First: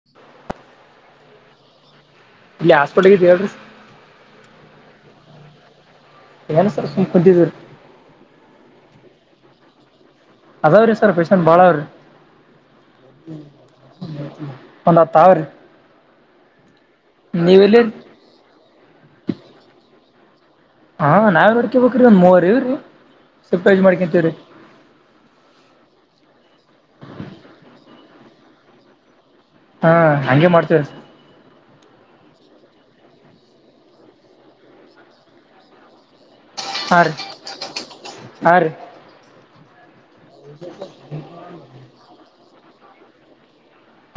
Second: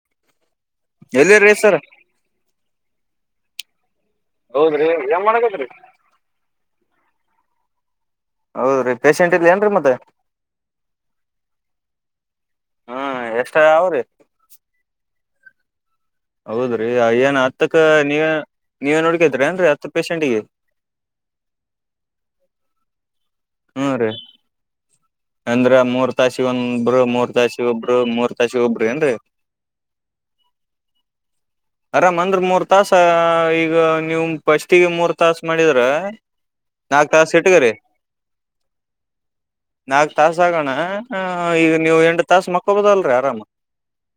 [inaudible] ಎಲ್ಲಿರಿ ಸರೆ. ಇ ಹಾಸ್ಪಿಟಲ್ ಗೆ [unintelligible] ಹೌದ್ರಿ ಏನ್ ಮಾಡಕತ್ರಿ. ಏನು ಸರ್ ಸುಮ್ ಕುಂತಿದೀರಿ. ಹೌದ್ರೀ ಪೇಶೆಂಟ್ ಇಲ್ಲ ಏನ್ರೀ ಮತ್ತ ಅದಾವ್ರಿ ಸರ್ ಪೈಸನ್ ಬಾಳ ಅವ್ರಿ. ಹಾ ಎಷ್ಟ ಅವ್ರಿ ಒಂದ ಹತ್ತ ಅವ್ರೀ. ಹೌದ್ರಿ ಏನ್ ಎಲ್ಲಿ ಹತ್ತಕ್ಕ ನೀವೇ ನೀವೇನ್ ನೋಡ್ಕೊತಿನ್ರಿ ಏನ್ರೀ ಹತ್ತ ಪೇೇಶೆಂಟಗ ಹಾ ನಾವ್ ನೋಡ್ಕ ಬೇಕ್ರೀ ಒಂದ ಮೂವರ್ ಇವ್ರೀ ಸಿಪ್ ವೈಸ್ ಹ್ಮ್ ರೀ ಮಾಡ್ಕೊಂತವ್ರರಿ. ಅಂದ್ರ ಮೂರ್ ತಾಸಿ ಒಂಬರು ಮೂರ್ ತಾಸಿ ಒಬ್ರು ಮೂರ್ ತಾಸಿ ಒಬ್ರ ಏನ್ರಿ. ಹಾ ಹಂಗೆ ಮಾಡ್ತೇವ್ರಿ. [inaudible] ಅರಾಮ ಅಂದ್ರ ಮೂರ್ ತಾಸ ಈಗ ನೀವ ಫಸ್ಟಿಗೆ ಮೂರ್ ತಾಸ ಮಾಡಿದ್ರ ಹಾ ನಾಕ್ ರೀ ತಾಸ ಇಟ್ಟಗರಿ ಹಾ ರೀ. ನಾಕ್ ತಾಸ ಆಗಣ ಈಗ ನೀವ ಎಂಟ ತಾಸ ಮಕ್ಕೊಬದಲ್ರರಿ ಆರಾಮ.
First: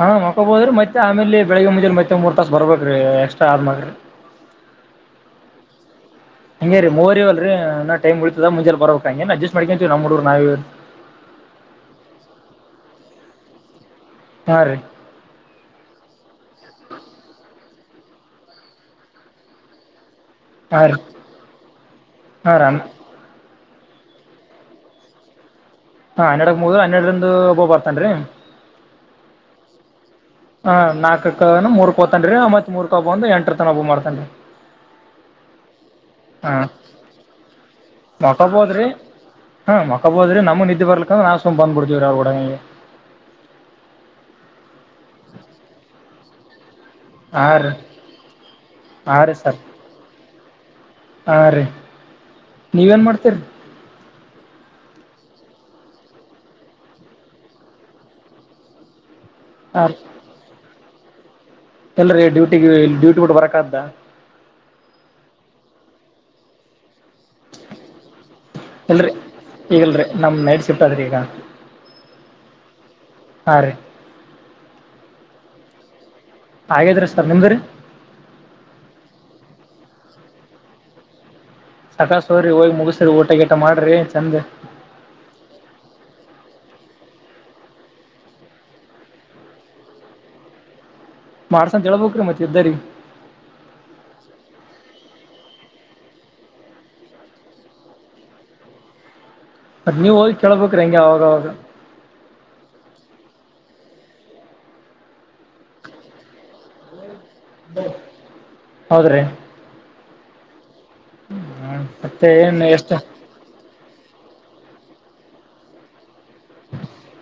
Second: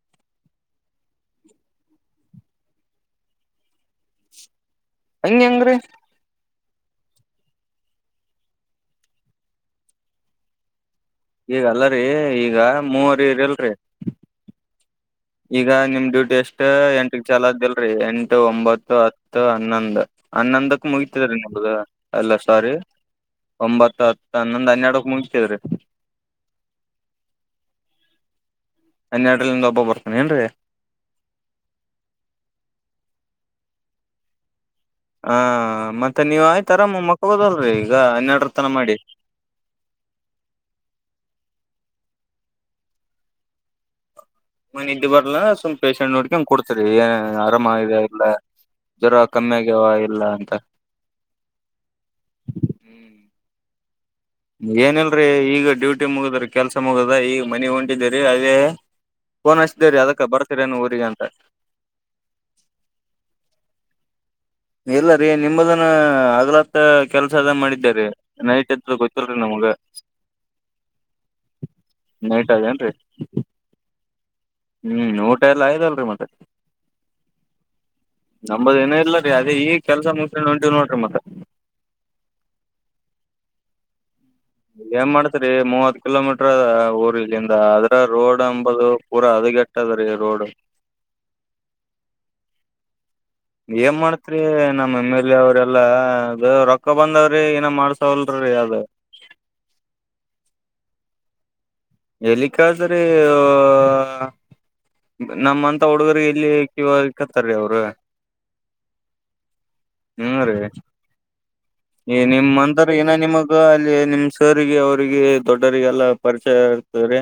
ಹಾ ಮಕೊಬೋದ್ರೀ ಮತ್ತೆ ಆಮೇಲ ಬೆಳಗ್ಗೆ ಮುಂಜಲಿ ಮತ್ತೆ ಮೂರ್ ತಾಸ್ ಬರ್ಬೇಕರೀ ಎಕ್ಸ್ಟ್ರಾ ಆದ್ಮಾಗ್ರರಿ ಹಂಗ್ಯಾಗ್ರಿ ಹಂಗ ರೀ ಮೂವರ ಇವಲ್ರಿ ನಾ ಟೈಮ್ ಉಳಿತದ ಮುಂಜೆ ಬರಬೇಕ ಹಂಗ ಅಡ್ಜಸ್ ಮಾಡಕಂತೀ ನ್ರ ನಾವೀ ಈಗಲ್ಲರಿ ಈಗ ಮೂವರ ಇರಿ ಇಲ್ರಿ ಹಾ ರೀ. ಈಗ ನಿಮ್ ಡ್ಯೂಟಿ ಅಷ್ಟ ಎಂಟ ಚಲ ಆತಲ್ರಿ ಎಂಟು ಒಂಬತ್ತು ಹತ್ತು ಹನ್ನೊಂದ ಹಾ ಹನ್ನೊಂದಕ ರೀ ಮುಗತಿದ್ರ ನಿಮ್ದ ಅಲ್ಲ ಹಾ ರೀ ಸಾರಿ ಒಂಬತ್ತ ಹತ್ತು ಹನ್ನೊಂದ ಹನ್ನೆರಡಕ ಮುಗತದ್ರೀ. ಹಾ ಹನ್ನೆಡಕ್ ಮುದ್ ಹನ್ನೆರಡರಿಂದ ಒಬ್ಬ ಬರ್ತನ್ರೀ. ಹನ್ನೆರಡ್ಲಿಂದ ಒಬ್ಬ ಬರ್ತಾನ ಏನ್ರಿ. ಹಾ ನಾಲ್ಕ ಮೂರ್ಕ ಹೋತಾನ್ರಿ ಮತ್ತ ಮೂರ್ಖ ಬಂದ ಎಂಟರ ತನ ಓಬ್ಬ ಮಾಡತನ್ರೀ. ಹ ಮತ್ತ ನೀವ ಹಾ ಆಯ್ತರಮ್ಮ ಮಕ್ಕಬೊದಲ್ರರಿ ಈಗ ಹನ್ನೆರಡರ ತನ ಮಕ್ಕೊಬೋದ್ರಿ ಮಾಡಿ ಹಾ ಮಕ್ಕೋಬೋದ್ರಿ ನಮ್ಮ ನಿದ್ದಿ ಬರ್ಲಿಕ್ಕ ಅಂದ್ರ ನಾವ ಸುಮ್ಮ ಬಂದ ಬಿಡ್ತೀವರಿ ಅವ್ರ ಗುಡನೆ ಮನೆ ಇದ್ದ ಬರ್ಲ್ಲ ಸುಮ್ಮ ಪೇಶೆಂಟ್ ನೋಡ್ಕ ಹಂಗ ಕೊಡ್ತರಿ ಹಾ ಆರಾಮ ರೀ ಆಗಿದೆ ಇಲ್ಲ ಹಾ ಜ್ವರ ಕಮ್ಮಿ ಆಗ್ಯಾವ ಇಲ್ಲ ಅಂತ ಹಾಂ ರೀ ನೀವೇನ ಮಾಡ್ತೀರಿ. ಏನಲ್ರಿ ಈಗ ಡ್ಯೂಟಿ ಮುಗದ್ರ ಕೆಲ್ಸ ಮುಗದ ಈಗ ಮನಿ ಹೊಂಟಿದಿರಿ ಅದೇ ಫೋನ್ ಹಾ ಹಚ್ತಿದೇರಿ ಅದಕ್ಕ ಬರ್ತಿರೇನ ಊರಿಗೆ ಅಂತ ಎಲ್ರಿ ಡ್ಯೂಟಿಗ ಡ್ಯೂಟಿ ಬಿಟ್ಟ ಬರಕ ಅತ್ತ ಇಲ್ಲ ರೀ ನಿಮ್ಮದನ ಆಗ್ಲ ಕೆಲ್ಸ ಅದ ಮಾಡಿದ ರ ನೈಟದ್ದ ಗೊತ್ತಿಲ್ರಿ ನಮ್ಗ ಇಲ್ರಿ ನಮ್ಮ ನೈಟ್ ಶಿಫ್ಟ್ ಆದರೀ ಈಗ ನೈಟ್ ಅದನ್ರಿ ಹಾಂ ರೀ ಹ್ಮ ಊಟ ಎಲ್ಲ ಆಯದಲ್ರರಿ ಮತ್ತ ಅಗೆದ್ರಿ ಸರ್ ನಿಮ್ದ್ರ ನಂಬದ ಇನ ಇಲ್ಲರಿ ಅದೇ ಈಗ ಕೆಲಸ ಮುಗಸ ಹೊಂಟಿ ನೋಡ್ರಿ ಮತ್ತ ಸಕಾಸ ಹೋರಿ ಹೋಗಿ ಮುಗಸ್ರಿ ಊಟ ಗಿಟ ಮಾಡ್ರಿ ಚಂದ ಏನ್ ಮಾಡ್ತರಿ ಮೂವತ್ತ ಕಿಲೋಮೀಟರ ಊರ ಇಲ್ಲಿಂದ ಅದ್ರ ರೋಡ್ ಅಂಬುದು ಪೂರ ಹದಗೆ ಟ್ಟದರೀ ರೋಡ್ ಮಾಡ್ಸ ಅಂತ ಹೇಳ್ಬೇಕರೀ ಮತ್ತ ಇದ್ದೀರೀ ಏನ್ ಮಾಡ್ತ್ರಿ ನಮ್ಮ ಎಮ್ ಎಲ್ ಎ ಅವ್ರ ಎಲ್ಲಾ ಅದು ರೊಕ್ಕ ಬಂದವ್ರಿ ಏನ ಮಾಡ್ಸವಲ್ರಿ ಅದ ಮತ್ತ ನೀವು ಹೋಗಿಕೆಳ್ಬೇಕ್ರೀ ಹೆಂಗೆ ಅವಾಗಾಗ ಎಲ್ಲಿಕ್ಕಾದ್ರೆ [unintelligible] ನಮ್ಮಂತ ಹುಡುಗರ್ ಎಲ್ಲಿ ಕ ಕತ್ತಾರೀ ಅವರು ಹೌದ್ರಿ ಹ್ಮ ರಿ ಹ್ಮ್ ಈ ಮತ್ತೆ ನಿಮ್ ಏನ್ ಅಂತರ ಎಷ್ಟ ಏನ ನಿಮಗ ಅಲ್ಲಿ ನಿಮ್ ಸರಿಗೆ ಅವ್ರಿಗೆ ದೊಡ್ಡರಿಗೆಲ್ಲ ಪರಿಚಯ ಇತೆ ರಿ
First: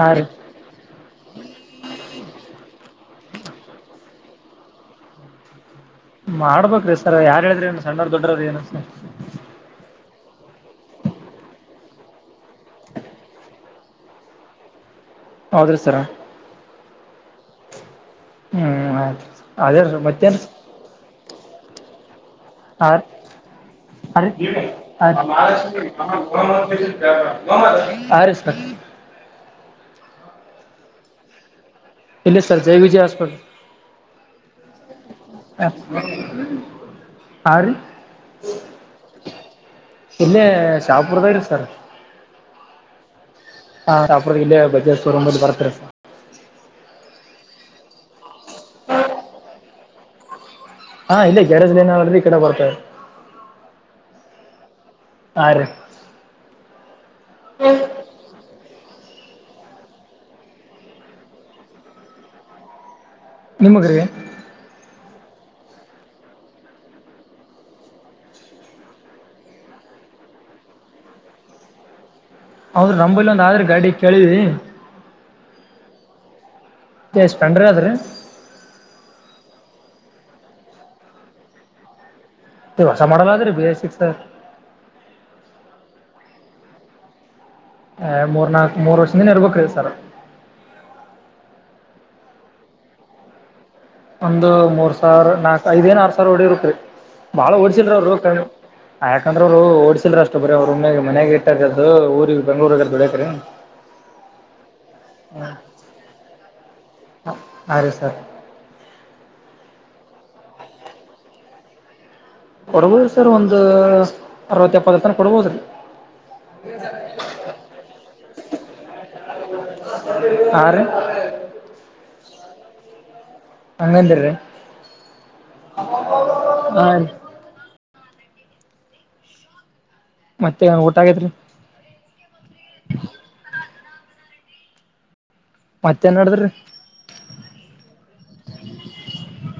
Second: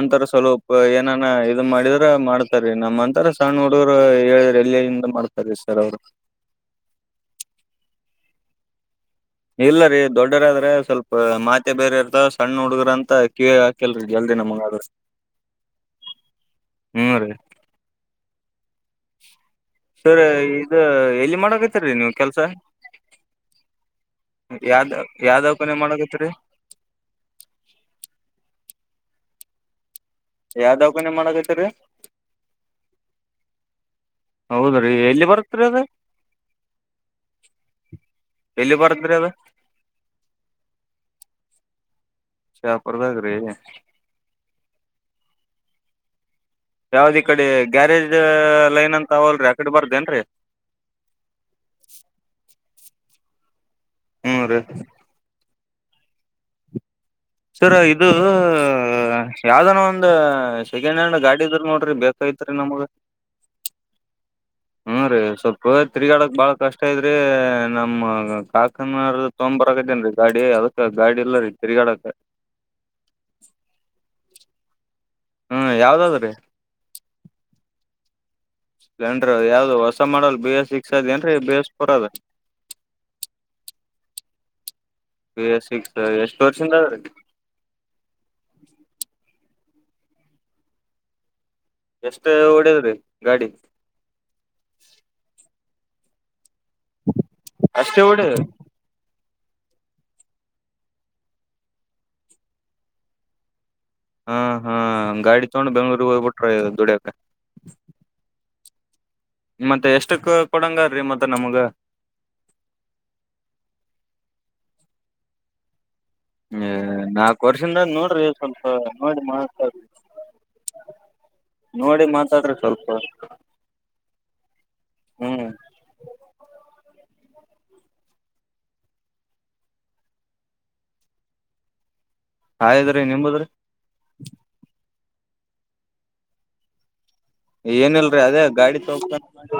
ಹಾ ರೀ ಸ್ಲ ಏನಾನ ಇದು ಮಾಡಿದ್ರ ಮಾಡ್ತಾರೀ ನಮ್ಮಂತರ ಸಣ್ಣ ಹುಡುಗರು ಹೇಳ ಎಲ್ಲಿಯಂದ ಮಾಡ್ತ ಅದು ಸರ್ ಅವರು ಮಾಡ್ಬೇಕ್ರಿ ಸರ್ ಯಾರ್ ಹೇಳ್ದ್ರೆ ಏನು ಸಣ್ಣವ ದೊಡ್ವ್ರ ಏನು ಸರ್ ಇಲ್ಲ ರೀ ದೊಡ್ಡರ ಆದ್ರೆ ಸ್ವಲ್ಪ ಮಾತೆ ಬೇರೆ ಇರ್ತವ ಸಣ್ಣ ಹುಡುಗ್ರ ಅಂತ ಕೀವಿಗ್ ಹಾಕಿಲ್ರಿ ಜಲ್ದಿ ನಮ್ಂಗ [inaudible] ಹೌದ್ರಿ ಸರ ಹ್ಮ್ ಆಯ್ತು ಅದೇ ಸರಿ ಮತ್ತೇನ್ ಇದ್ ಎಲ್ಲಿ ಮಾಡಕತಿರಿ ನೀವು ಕೆಲ್ಸ? ಆ ಯಾವ್ದ [unintelligible] ಯಾವ ದವಾಖಾನೆ [unintelligible] ಮಾಡಕತ್ತೀರಿ [unintelligible] [unintelligible] ಯಾವ್ದಾವ್ಖಾನಿ ಮಾಡಕತ್ರಿ? ಎಲ್ಲಿ ಸರ್ಜಾವಿಜಯಾ ಆಸ್ಪಟಲ್ ಹೌದ್ರಿ ಎಲ್ಲಿ ಬರುತ್ರಿ ಅದು ಹಾಂ ರೀ ಎಲ್ಲಿ ಬರತ್ರಿ ಅದು? ಇಲ್ಲೇ ಶಾಪುರಾದಾಗೆ ಸರ್ ಶಾಪುರದಾಗ್ರೀ ಹಾ ಶಾಪುರ್ ಇಲ್ಲ ಬಜಾಜ್ ಶೋ ರೂಮಲ್ಲಿ ಬರತ್ರಿ ಯಾವ್ದಿ ಇ ಕಡೆ ಗ್ಯಾರೇಜ್ ಲೈನ್ ಅಂತ ಅವಲ್ರಿ ಆಕಡೆ ಬರದೆನ್ರಿ ಹಾ ಇಲ್ಲೇ ಗ್ಯಾರೇಜ್ ಲೈನ್ ಅವಲ್ರಿ ಇ ಕಡೆ ಬರ್ತದೆ ಹೂ ರೀ ಆ ರಿ ಸರ್ ಇದು ಯಾವ್ದನ ಒಂದು ಸೆಕೆಂಡ್ ಹ್ಯಾಂಡ್ ಗಾಡಿ ಇದ್ರ ನೋಡ್ರಿ ಬೇಕೈತ್ರಿ ನಮ್ಗ್ ನಿಮಗ್ರೀ [inaudible] ಹ್ಮ ರೀ ಸ್ವಲ್ಪ ತಿರ್ಗಾಡಕ್ ಬಾಳ ಕಷ್ಟ ಐದ್ರಿ ನಮ್ಮ ಕಾಕಾರ ತೊಂಬ ಬರಕತೇನ್ ರಿ ಗಾಡಿ ಅದಕ್ಕ ಗಾಡಿ ಎಲ್ಲ ರೀ ತಿರ್ಗಾಡಕ ಹೌದುರು ನಮ್ಮಂಬೈಲಿ ಒಂದು ಆದ್ರೆ ಗಾಡಿ ಕೇಳವಿ ಹ್ಮ್ ಯಾವ್ದಾದ್ರೀ? ಎ ಸ್ಪೆಂಡ್ರ ಅದ್ರೀ ಸ್ಪೀಡೆರ್ ಯಾವ್ದ್ ಹೊಸ ಮಾಡಲ್ ಬಿ ಎಸ್ ಸಿಕ್ ಅದ ಏದ್ರಿ ಬಿಸ್ಫೋರ್ ಅದ ಹೊಸ ಮಾಡಲ್ಲಾದ್ರೀ ಬಿ ಎಸ್ ಐ ಸಿಕ್ಸ್ ಪ ಎಸ್ ಸಿಕ್ಸ್ ಎಷ್ಟು ವರ್ಷಿಂದ ಆದ್ರಿ ಮೂರ್ ನಾಲ್ಕ್ ಮೂರು ವರ್ಷದಿಂದ ಇರ್ಬೇಕ ರಿ ಸರ್ ಎಷ್ಟ ಹೊಡದ್ರೀ ಗಾಡಿ ಒಂದು ಮೂರ್ ಸಾವಿರ ನಾಕ್ ಐದ ಏನ್ ಆರ್ ಸಾವರ ಹೊಡಿರ್ಬೇಕ್ರಿ ಬಾಳ ಹೊಡಸಲ್ರ ಅಷ್ಟೇ ಅವರು ಹೊಡಿ ಕ ಯಾಕಂದ್ರ ಅವ್ರು ಓಡಸಲ್ರಿ ಅಷ್ಟ ಬರಿ ಅವ್ರುಮ್ಮೆ ಮಾನ್ಯಾಗ ಇಟ್ಟಕದದು ಊರಿಗೆ ಬೆಂಗ್ಳೂರ್ಗಾದರ ದುಡಿಯಕ್ರೀ ಹಾ ಹಾ ಗಾಡಿ ತೊಗೊಂಡು ಬೆಂಗ್ಳೂರಿಗಗ್ ಹೋಗ್ಬಿಟ್ರೆ ದುಡಿಯಕ ಅ ರಿ ಸರ್ ಮತ್ತೆ ಎಷ್ಟಕ್ ಕೊಡಂಗಾದರ್ರೀ ಮತ್ತೆ ನಮಗ ಕೊಡ್ಬೋದ್ರಿ ಸರ್ ಒಂದ್ ಅರವತ್ತ ಎಪ್ಪತ್ತರ ತನ ಕೊಡ್ಬೋದ್ರಿ ಹೇ ನಾಲ್ಕು ವರ್ಷದ ನೋಡ್ರಿ ಸ್ವಲ್ಪ ನೋಡಿ ಮಾಡ ಹಾರೀ ನೋಡಿ ಮಾತಾಡ್ರಿ ಸ್ವಲ್ಪ ಹಂಗಂತರಿ ಹ್ಮ್ ಹಾ ಮತ್ತೆ ಊಟ ಆಗ್ಯೇದ್ರಿ ಆಗ್ಯದ್ರಿ, ನಿಮ್ಮದ್ರಿ ಮತ್ತೇನ್ ನಡದ್ರಿ ಏನಲ್ರರಿ ಅದೇ ಗಾಡಿ ತಗೋ ಬೇಕಂತ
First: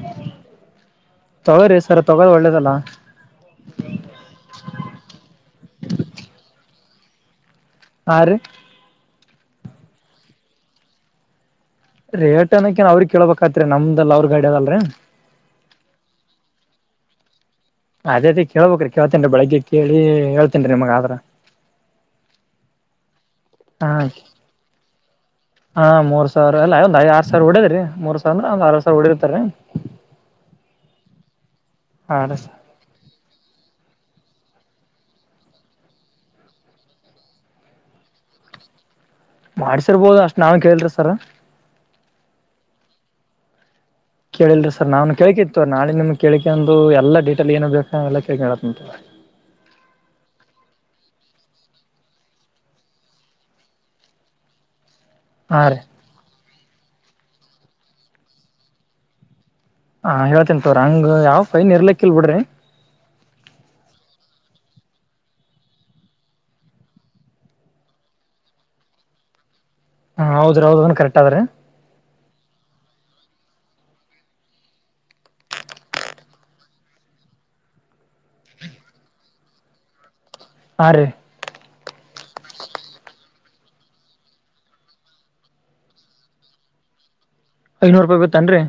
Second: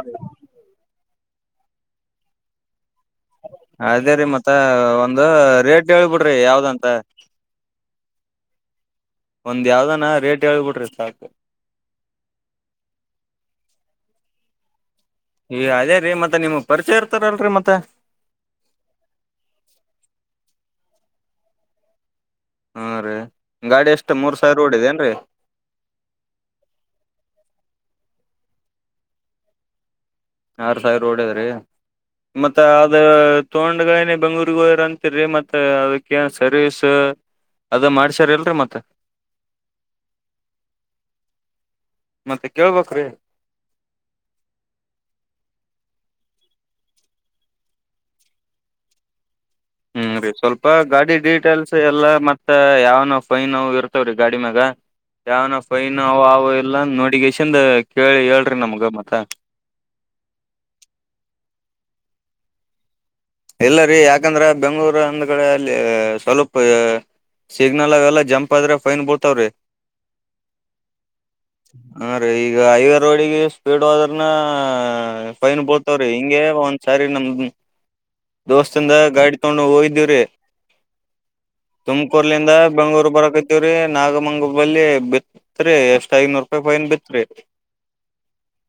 ತಗೋರಿ ಸರ್ ತಗೋದು ಒಳ್ಳೇದಲ್ಲಾ ಅದೇ ರೀ ಮತ್ತ ಒಂದು ರೇಟ್ ಹೇಳ್ಬಿಡ್ರಿ ಯಾವ್ ದಂತ ಆರೀ ಒಂದ್ ಯಾವ್ದಾನ ರೇಟ್ ಹೇಳ್ ಬಿಡರಿ ಸಾಕು ರೇಟ್ ಅನಕೇನ್ ಅವ್ರಗೆ ಕೇಳ್ಬೇಕ್ ಆತ್ರಿ ನಮ್ದಲ್ ಅವ್ರ ಗಾಡಿ ಅದಲ್ರರಿ ಈ ಅದೇ ರೀ ಮತ್ತೆ ನಿಮ್ ಪರಿಚಯ ಇರ್ತಾರಲ್ರರಿ ಮತ್ತ ಅದೇ ಅದೇ ಕೇಳ್ಬೇಕ ರೀ ಕೇಳ್ತೇನ್ ರೀ ಬೆಳಿಗ್ಗೆ ಕೇಳಿ ಹೇಳ್ತೇನ್ ರೀ ನಿಮಗ ಆದ್ರ ಹಾ ರೀ ಗಾಡಿ ಹಾ ಎಷ್ಟ ಮೂರು ಸಾವಿರ ಓಡಿದೇ ಏನ್ರೀ ಹಾ ಮೂರ್ ಸಾವಿರ ಎಲ್ಲಾ ಒಂದ್ ಐ ಆರ ಸಾವಿರಾ ಓಡೆದರಿ ಮೂರ್ ಸಾವಿರ ಒಂದ ಆರ ಸಾವಿರ ಓಡಿರ್ತಾರರಿ ಆರು ಸಾವಿರ ಓಡದ್ರೀ ಆರ್ ಸಾವಿರ ಮತ್ತೆ ಅದು ತಗೊಂಡ್ ಗಳೆನ ಬೆಂಗ್ಳೂರ್ ಗೆ ಹೋದರ ಅಂತರಿ ಮತ್ತ ಅದಕ್ಕೆ ಏನ ಸರ್ವಿಸ್ ಅದ ಮಾಡ್ಸರ್ ಇಲ್ರಿ ಮತ್ತ್ ಮಾಡ್ಸಿರ್ಬೋದು ಅಷ್ಟ್ ನಾವೇನ್ ಕೇಳ್ರಿ ಸರ್ ಮತ್ತೆ ಕೇಳಬೇಕ್ರಿ ಕೇಳಲ್ರಿ ಸರ್ ನಾವುನು ಕೇಳಿಕಿತ್ತುವ ನಾಳೆ ನಿಮ್ಗೆ ಕೇಳಿಕ ಅಂದು ಎಲ್ಲಾ ಡಿಟೆಲ್ ಏನು ಬೇಕಾ ಎಲ್ಲಾ ಕೇಳಿ ಹೇಳ ತಿಂತನ ಹ್ಮ್ ರೀ ಸ್ವಲ್ಪ ಗಾಡಿ ಡೀಟೇಲ್ಸ್ ಎಲ್ಲಾ ಮತ್ತ ಯಾವನಾವ್ ಫೈನ್ ಇರ್ತವ್ರೀ ಗಾಡಿ ಮ್ಯಾಗ ಯಾವನ ಹಾ ರೀ ಫೈನ್ ಅವ ಅವ ಇಲ್ಲ ನೋಡಗೇಶನ್ ಕೇಳಿ ಹೇಳ್ರಿ ನಮ್ಗ ಮತ್ತ ಹಾ ಹೇಳಿತೇನ್ ತೋರಿ ಹಂಗ ಯಾವ ಫೈನ್ ಇರ್ಲಿಕ್ಕಲ್ ಬಿಡ್ರಿ ಇಲ್ಲರಿ ಯಾಕಂದ್ರ ಬೆಂಗ್ಗಳೂರು ಅಂದ್ ಗಳೇ ಅಲ್ಲಿ ಸ್ವಲ್ಪ ಸಿಗ್ನಲ್ ಅವೆಲ್ಲಾ ಜಂಪ್ ಆದ್ರೆ ಫೈನ್ ಬೀಳ್ತಾವ್ರಿ ಹಾ ಹೌದ್ರ ಹೌದನ್ ಕರೆಕ್ಟ್ ಅದ್ರಿ ಹಾ ರೀ ಈಗ ಹೈವೇ ರೋಡಿಗೆ ಸ್ಪೀಡ್ ಹೋದ್ರನ ಫೈನ್ ಬಿಳ ವ್ರಿ ಹಿಂಗೆ ಒಂದ್ ಸಾರಿ ನಮ್ದ ನಮ್ಮ ದೋಸ್ತದ ಗಾಡಿ ತೊಗೊಂಡು ಹೋಗಿದ್ದೀವ್ರೀ ಹಾ ರಿ ತುಮಕೂರು ಲಿಂದ ಬೆಂಗಳೂರು ಬರಕತಿವ್ರೀ ನಾಗಮಂಗಲ್ಲಿ ಬಲಿ ತ್ರಿ ಎಷ್ಟ್ ಐನೂರು ರೂಪಾಯಿ ಪೈನ್ ಬಿತ್ ರೀ ಐದನೂರ ರೂಪಾಯಿ ಬಿತ್ತ ಅನ್ರಿ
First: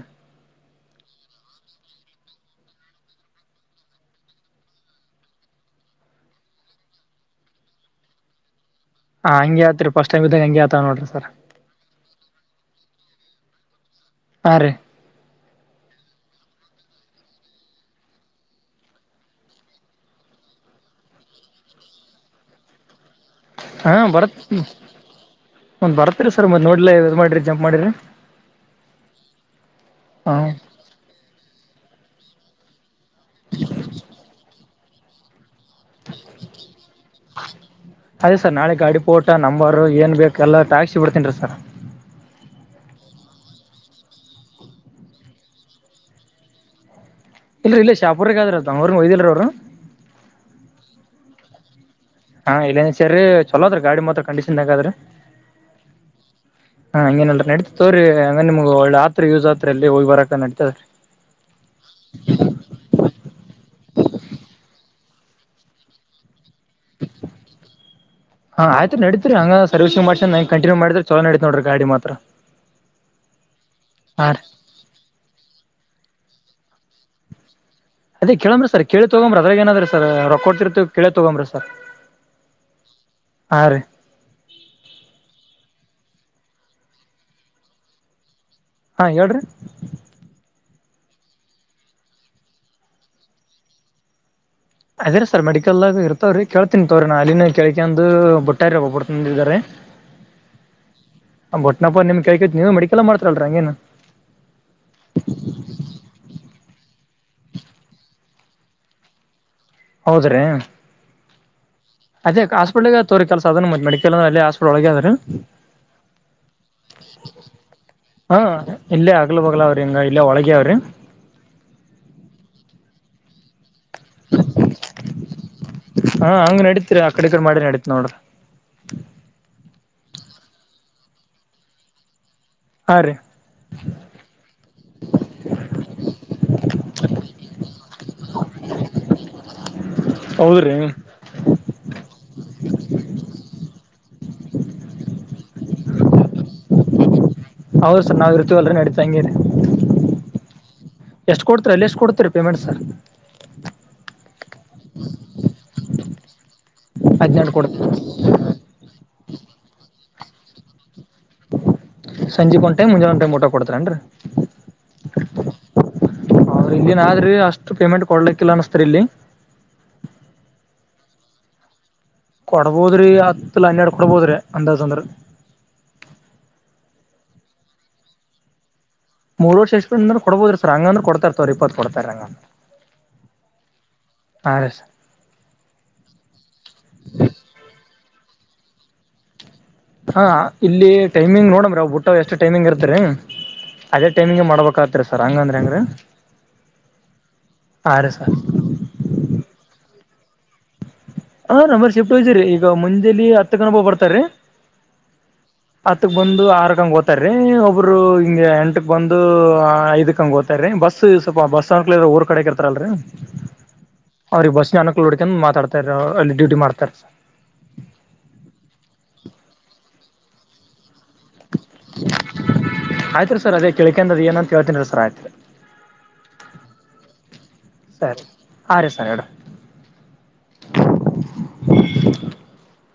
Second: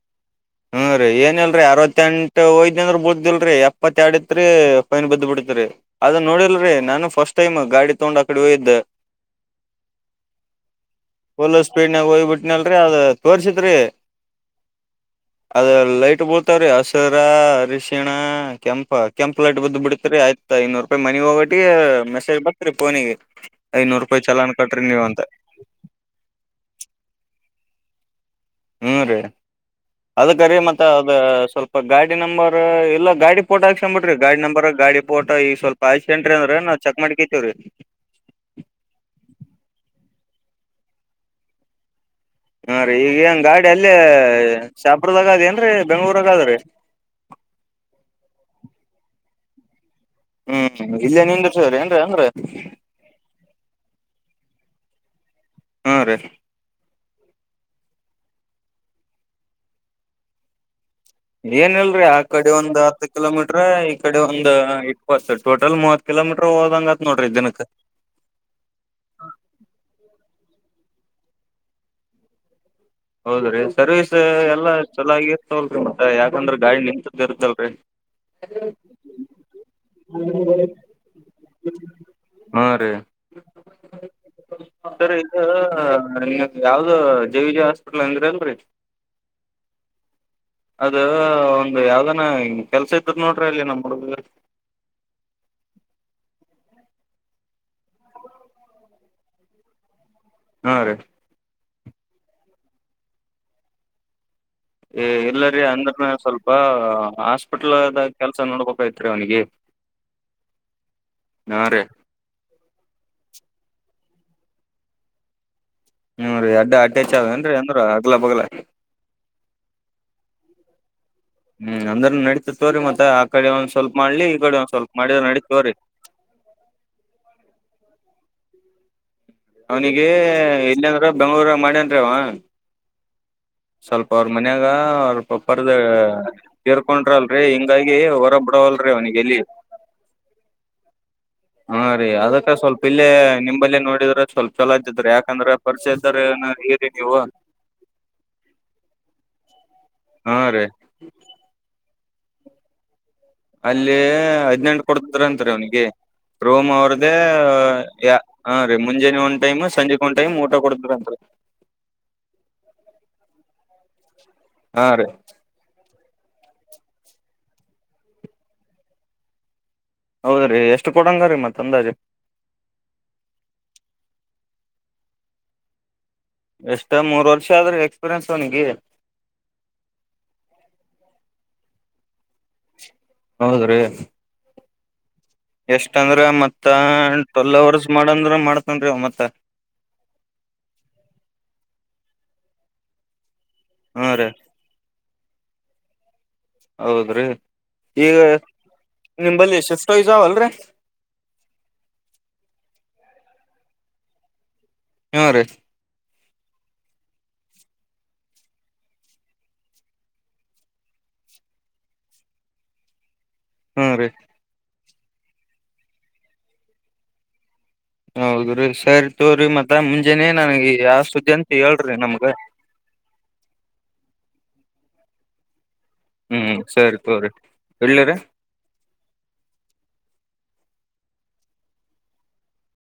ಹುಂ ರಿ ಏನಲ್ರರಿ ಅರ್ವತ್ತೆಂಟು ಹೊಯಿತ್ ಅಂತ ಅಂದ್ರ ಬಿಳುದ್ದಿಲ್ರರಿ ಎಪ್ಪತ್ತ ಎರಡ ತ್ರಿ ಫೈನ್ ಬಿದ್ದ ಬಿಡ್ತರಿ ಅದ ನೋಡಿಲ್ರರಿ ನಾನು ಫಸ್ಟ್ ಟೈಮ್ ಗಾಡಿ ತಗೊಂಡ್ ಆ ಕಡೆ ಹೊಯ್ದ್ ಹಾಂ ಹಂಗೆ ಆತ್ರಿ ಪಸ್ಟ್ ಟೈಮ್ ಇದ ಹಂಗೆ ಆತವ ನೋಡ್ರಿ ಫುಲ್ ಸ್ಪೀಡ್ ನಾಗ ಹೋಗ್ಬಿಟ್ಟನಲ್ರರಿ ಅದು ತೋರ್ಸಿತ್ರಿ. ಹಾ ರಿ ಅದ ಲೈಟ್ ಬಿಳ್ತಾವ್ರೀ ಹಸಿರ ಅರಿಶಿಣ ಕೆಂಪಾ ಕೆಂಪ್ ಲೈಟ್ ಬಿದ್ದ ಬಿಡ್ತ್ರಿ ಆಯ್ತಾ ಐನ್ನೂರು ರೂಪಾಯಿ ಮನಿಗಿ ಹೋಗೋಟ್ಟಿಗೆ ಮೆಸೇಜ್ ಬತರೀ ಫೋನಿಗೆ ಹಾ ಐನೂರು ರೂಪಾಯ್ ಬರತ್ ಚಲಾನ್ ಕಟ್ಟ್ರಿ ನೀವ್ ಅಂದ. ಒಂದ್ ಬರ್ತ್ರಿ ಸರ್ ಮ್ ನಡ್ಲೇ ಇದ್ ಮಾಡ್ರರಿ ಜಂಪ್ ಮಾಡಿರಿ. ಹ್ಞೂ ರೀ ಹಾ ಅದಕ ರೀ ಮತ್ತೆ ಅದು ಸ್ವಲ್ಪ ಗಾಡಿ ನಂಬರ್ ಎಲ್ಲ ಗಾಡಿ ಪೊಟೋ ಹಾಕುಸ್ಕೋಂಬಿಡ್ರಿ ಗಾಡಿ ನಂಬರ್ ಗಾಡಿ ಪೊಟೊ ಈಗ ಸ್ವಲ್ಪ ಹಾಕ್ಸ್ ಕಂಡ್ರೆ ನಾವು ಚಕ್ ಮಾಡ್ಕೊಂತೀವ್ರಿ. ಅದೇ ಸರ್ ನಾಳೆ ಗಾಡಿ ಪೋಟ ನಂಬರ್ ಏನು ಬೇಕ ಎಲ್ಲ ಹಾಕ್ಸಿ ಬಿಡ್ತೀನಿ ರೀ ಸರ ಹಾ ರೀ ಈಗ ಏನ್ ಗಾಡಿ ಅಲ್ಲೇ ಶಾಪುರದಾಗ ಅದ ಏನ್ ರಿ ಬೆಂಗ್ಳೂರಾಗ ಆದ್ರೀ. ಇಲ್ರಿ ಇಲ್ಲಿ ಶಾಪುರ್ಗ ಅದಂತ ಅವ್ರು ಕೊಯ್ದಿಲ್ರಿ ಅವ್ರು. ಹ್ಮ್ ಇಲ್ಲೇ ನಿಂದ್ರಸ ಎನ್ರಿ ಅಂದ್ರೆ. ಹಾ ಇಲ್ಲ ಸರಿ ಚಲೋದ ರೀ ಗಾಡಿ ಮಾತ್ರ ಕಂಡೀಷನ್ ಹದ್ರೀ. ಹಾ ರೀ. ಹಾ ಹಂಗೇನ್ ಇಲ್ರಿ ತೋಗರಿ ಹಂಗ ನಿಮ್ಗ್ ಒಳ್ಳ ಆತ್ರ ಯೂಸ್ ಆತ್ರ ಎಲ್ಲಿ ಹೋಗಿ ಬರಕ ನಡತದರಿ. ಏನ್ ಇಲ್ರಿ ಆ ಕಡೆ ಒಂದ್ ಹತ್ತು ಕಿಲೋಮೀಟ್ರ ಈ ಕಡೆ ಒಂದ್ ಇಪ್ಪತ್ತು ಟೋಟಲ್ ಮೂವತ್. ಕಿಲೋಮೀಟ್ರು ಓದಂಗತ್ ನೋಡ್ರಿ ದಿನಕ. ಹಾ ಆಯ್ತ್ರಿ ನಡತ್ರಿ ಹಂಗ ಸರ್ವಿಸಿಂಗ್ ಮಾಡ್ಸ್ ನೆ ಕಂಟಿನ್ಯೂ ಮಾಡುದ್ರೆ ಚಲೋ ನಡಿತ್ ನೋಡ್ರಿ ಗಾಡಿ ಮಾತ್ರ. ಹೌದ್ರಿ ಸರ್ವಿಸ್ ಹಾ ರೀ ಎಲ್ಲಾ ಚೆನ್ನಾಗಿ ಇರ್ತವಲ್ರಿ ಮತ್ತೆ ಯಾಕಂದ್ರ ಗಾಡಿ ನಿಂತದ ಇರ್ತಲ್ರರಿ. ಅದೇೇ ಕೇಳನ ಸರ್ ಕೇಳಿ ತಗೊ ಬರದ ಏನಾದ್ರ ಸರ್ ಕೊಡ್ತಿರ್ತಿವಿ ಕೇಳಿ ತಗೊಂಬ್ರಿ ಸರ್. ಹಾ ಆ ರಿ ಸರಿ ಇದು ನಿ ಯಾವ್ದ ಜೆ ವಿಜಿ ಹಾಸ್ಪಿಟಲ್ ಅಂದ್ರ ಅಲ್ರಿ. ಹಾ ಹೇಳ್ರಿ. ಅದ ಒಂದ್ ಯಾವ್ದಾನ ಕೆಲ್ಸ ಇದ್ರ ನೋಡ್ರಿ ಅಲ್ಲಿ ನಮ್ಮ್ ಹುಡುಗ - ಅದೇರ ಸರ್ ಮೆಡಿಕಲ್ ಆಗ ಇರ್ತವ್ರೀ ಕೇಳ್ತಿನಿ ತಗೊವ್ರೀ ನಾ ಅನ ಕೇಳ್ಕಂಡು [unintelligible] ಹಾ ರೀ ಬಟ್ನಪ್ಪ ನಿಮ್ ಕೈ ಕೈತಿ ನೀವು ಮೆಡಿಕಲ್ ಮಾಡ್ತಿರಲ್ರಿ ಹಂಗೇನ. ಎ ಇಲ್ಲರಿ ಅಂದ್ರ ನಾ ಸ್ವಲ್ಪ ಹಾಸ್ಪಿಟಲ್ದಾಗ್ ಕೆಲ್ಸ ನೋಡ್ಬೇಕ್ ಐತ್ ರಿ ಅವ್ನಿಗೆ. ಹೌದ್ರಿ. ಹಾ ರಿ. ಅದೇ ಹಾಸ್ಪಿಟ್ಲಾಗ್ ತೋ ರಿ ಕೆಲಸ ಅದ ಮೆಡಿಕಲ್ ಹಾಸ್ಪಿಟ್ಲ್ ಒಳಗೆದ್ರೀ, ಹ್ಮ್ ರೀ ಅಡ್ಡ ಅಟ್ಯಾಚ್ ಅವೇನ್ರಿ ಅಂದ್ರ ಅಗ್ಲ ಹಾ ಬಗ್ಲ ಇಲ್ಲೇ ಅಗ್ಲ ಬಗ್ಲ ಅವ್ರಿ ಹಿಂಗ ಇಲ್ಲೇ ಒಳಗೆ ಅವ್ರಿ. ಹ್ಮ್ ಅಂದ್ರ ನಡೀತತ್ ತೋಗರಿ ಮತ್ತೆ ಆ ಕಡೆ ಒಂದ್ ಸ್ವಲ್ಪ ಮಾಡ್ಲಿ ಈ ಕಡೆ ಒಂದ್ ಸ್ವಲ್ಪ ಮಾಡಿದ್ರ ನಡಿತದ್ ತಗೊರಿ. ಹಾ ಹಂಗ ನಡಿತರ ಆ ಕಡೆ ಇಕಡೆ ಮಾಡಿ ನಡಿತ್ ನೋಡು. ಅವ್ನಿಗೆ ಇಲ್ಲಂದ್ರ ಬೆಂಗ್ಳೂರ ಮಾಡ್ಯನ್ ರಿ ಅವ. ಆ ರಿ. ಸ್ವಲ್ಪ ಅವ್ರು ಮನ್ಯಾಗ ಅವ್ರ ಪಪ್ಪರ್ದ ತರ್ಕೊಂಡಲ್ರರಿ ಹಿಂಗಾಗಿ ಹೊರ ಬಿಡವಲ್ರೀ ಅವನಿಗೆಲ್ಲಿ. ಹೌದ್ರಿ. ಹಾ ರೀ ಅದಕ್ಕ ಸ್ವಲ್ಪ ಇಲ್ಲೇ ನಿಂಬಲ್ಲಿ ನೋಡಿದ್ರೆ ಸ್ವಲ್ಪ ಚಲೋ ಇದ್ದತ್ ರಿ ಯಾಕಂದ್ರ. ಪರ್ಷೆ ಇದ್ದಾರ [unintelligible] ಹೀರಿ ನೀವು. ಹೌದ್ ಸರ್ ನಾವ್ ಇರ್ತಿವಲ್ಲ ನಡೀತಾ ಹಂಗೇನೆ. ಹಾ ರೀ. ಎಷ್ಟು ಕೊಡ್ತೀರಿ ಅಲ್ಲಿ ಎಷ್ಟು ಕೊಡ್ತೀರಿ ಪೇಮೆಂಟ್ ಸರ್ ಅಲ್ಲಿ ಹದ್ನೆಂಟು ಕೊಡ್ತ ಅಂತ್ರಿ ಅವ್ನಿಗೆ ರೋ ಮು ಅವ್ರ್ ದೆ. ಹದ್ನೆಂಟು ಕೊಡ್ತರಿ ಹಾ ದಿ ಮುಂಜಾನೆ ಒನ್ ಟೈಮ ಸಂಜೆ ಒಂದ್ ಟೈಮ ಊಟ ಕೊಡದ್ರರಿ. ಸಂಜೆ ಒಂದ್ ಟೈಮ್ ಮುಂಜಾನೆ ಒಂದು ಟೈಮ್ ಊಟ ಕೊಡ್ತಾರೇನ್ರೀ. ಹಾ ರೀ ಹೌದ್ರ ಇಲ್ಲಿನ್ ಆದ್ರಿ ಅಷ್ಟು ಪೇಮೆಂಟ್ ಕೊಡ್ಲಿಕ್ಕಿಲ್ಲ ಅನ್ನುಸ್ತಾರ್ ಇಲ್ಲಿ. ಹೌದ್ರೀ ಎಷ್ಟ ಕೊಡಂಗಾರೀ ಮತ್ತ ಅಂದಾಜ್ ಕೊಡ್ಬೋದ್ರಿ ಹತ್ಲಿ ಹನ್ನೆರಡ ಕೊಡ್ಬೋದ್ರಿ ಅಂದಾಜ್ ಅಂದ್ರ ಎಷ್ಟ ಮೂರ್ ವರ್ಷ ಆದ್ರಿ ಎಕ್ಸ್ಪೀರಿಯನ್ಸ್ ಅವನಿಗಿ ಮೂರ್ ವರ್ಷ ಎಕ್ಸ್ಪೀರಿಯನ್ಸ್ ಅಂದರ ಕೊಡಬಹುದರಿ ಸರ್ ಹಂಗಂದ್ರ ಕೊಡ್ತಾರತೋರಿ ಇಪ್ಪತ್ತು ಕೊಡ್ತಾರರಿ ಹಂಗಂದ್ರ ಹೌದ್ರೀ ರೀ ಸರ್ ಎಷ್ಟಂದ್ರ ಮತ್ತ ಟ್ವೆಲ್ ಅವರ್ಸ್ ಮಾಡಂದ್ರ ಮಾಡ್ತನ್ರಿ ಅವ ಮತ್ತ್ ಹಾ ಇಲ್ಲಿ ಟೈಮಿಂಗ್ ನೋಡಮ್ರಿ ಅವ ಬುಟ್ಟವ ಎಷ್ಟ್ ಟೈಮಿಂಗ್ ಇರ್ತಿದ್ರಿ ಅದೇ ಹಾ ರೀ ಟೈಮಿಂಗ್ ಮಾಡ್ಬೇಕತ್ರಿ ಸರ್ ಹಂಗಂದ್ರ ಹೆಂಗ್ರೀ ಹೌದ್ರಿ ಈಗ ನಿಮಬಲ್ಲಿ ಸ್ವಿಫ್ಟ್ ವೈಸಾವಲ್ಲರಿ ಹ್ ನಂಬಲ್ಲಿ ಶಿಫ್ಟ್ ವೈಸೆರಿ ಈಗ ಮುಂಜೆಲಿ ಹತ್ ಕನ ಒಬ್ಬ ಬರ್ತಾರೀ ಹ್ಮ್ ರೀ ಹತ್ತಕ್ ಬಂದು ಆರ್ ಕಂಗ ಓತಾರೀ ಒಬ್ಬರು ಹಿಂಗ ಎಂಟಕ್ ಬಂದು ಐದಕಂಗ್ ಓತ ರಿ ಬಸ್ ಸ್ವಲ್ಪ ಬಸ್ ಅನುಕೂಲ ಇರಬೇಕ ಊರ ಕಡೆಕ ಇರ್ತರಲ್ರರಿ ಹ್ಮ್ ರೀ ಅವ್ರಿಗ ಬಸಿನ ಅನುಕೂಲ ನೋಡಕೆಂಡ್ ಮಾತಾಡ್ತಾರಿ ಅವರು ಅಲ್ಲಿ ಡ್ಯೂಟಿ ಮಾಡ್ತಾರಿ ಸರ್ ಹೌದ್ರೀ ಸರಿ ತೋರಿ ಮತ್ತ ಮುಂಜೆನಿ ನನಗ ಯಾವ ಸುದ್ದಿ ಅಂತ ಹೇಳ್ರಿ ನಮ್ಗ ಆಯ್ತ್ರಿ ಸರ್ ಅದೇ ಕೆಳಕೆಂದ ಅದ ಏನಂತ ಹೇಳ್ತೀನಿ ರೀ ಸರ್ ಆಯ್ತ್ರಿ ಹ್ಮ್ ಸರಿ ತೋರಿ ಇಡ್ಲಿರಿ ಹ ರೀ ಸರ್ ಇಡ್ರಿ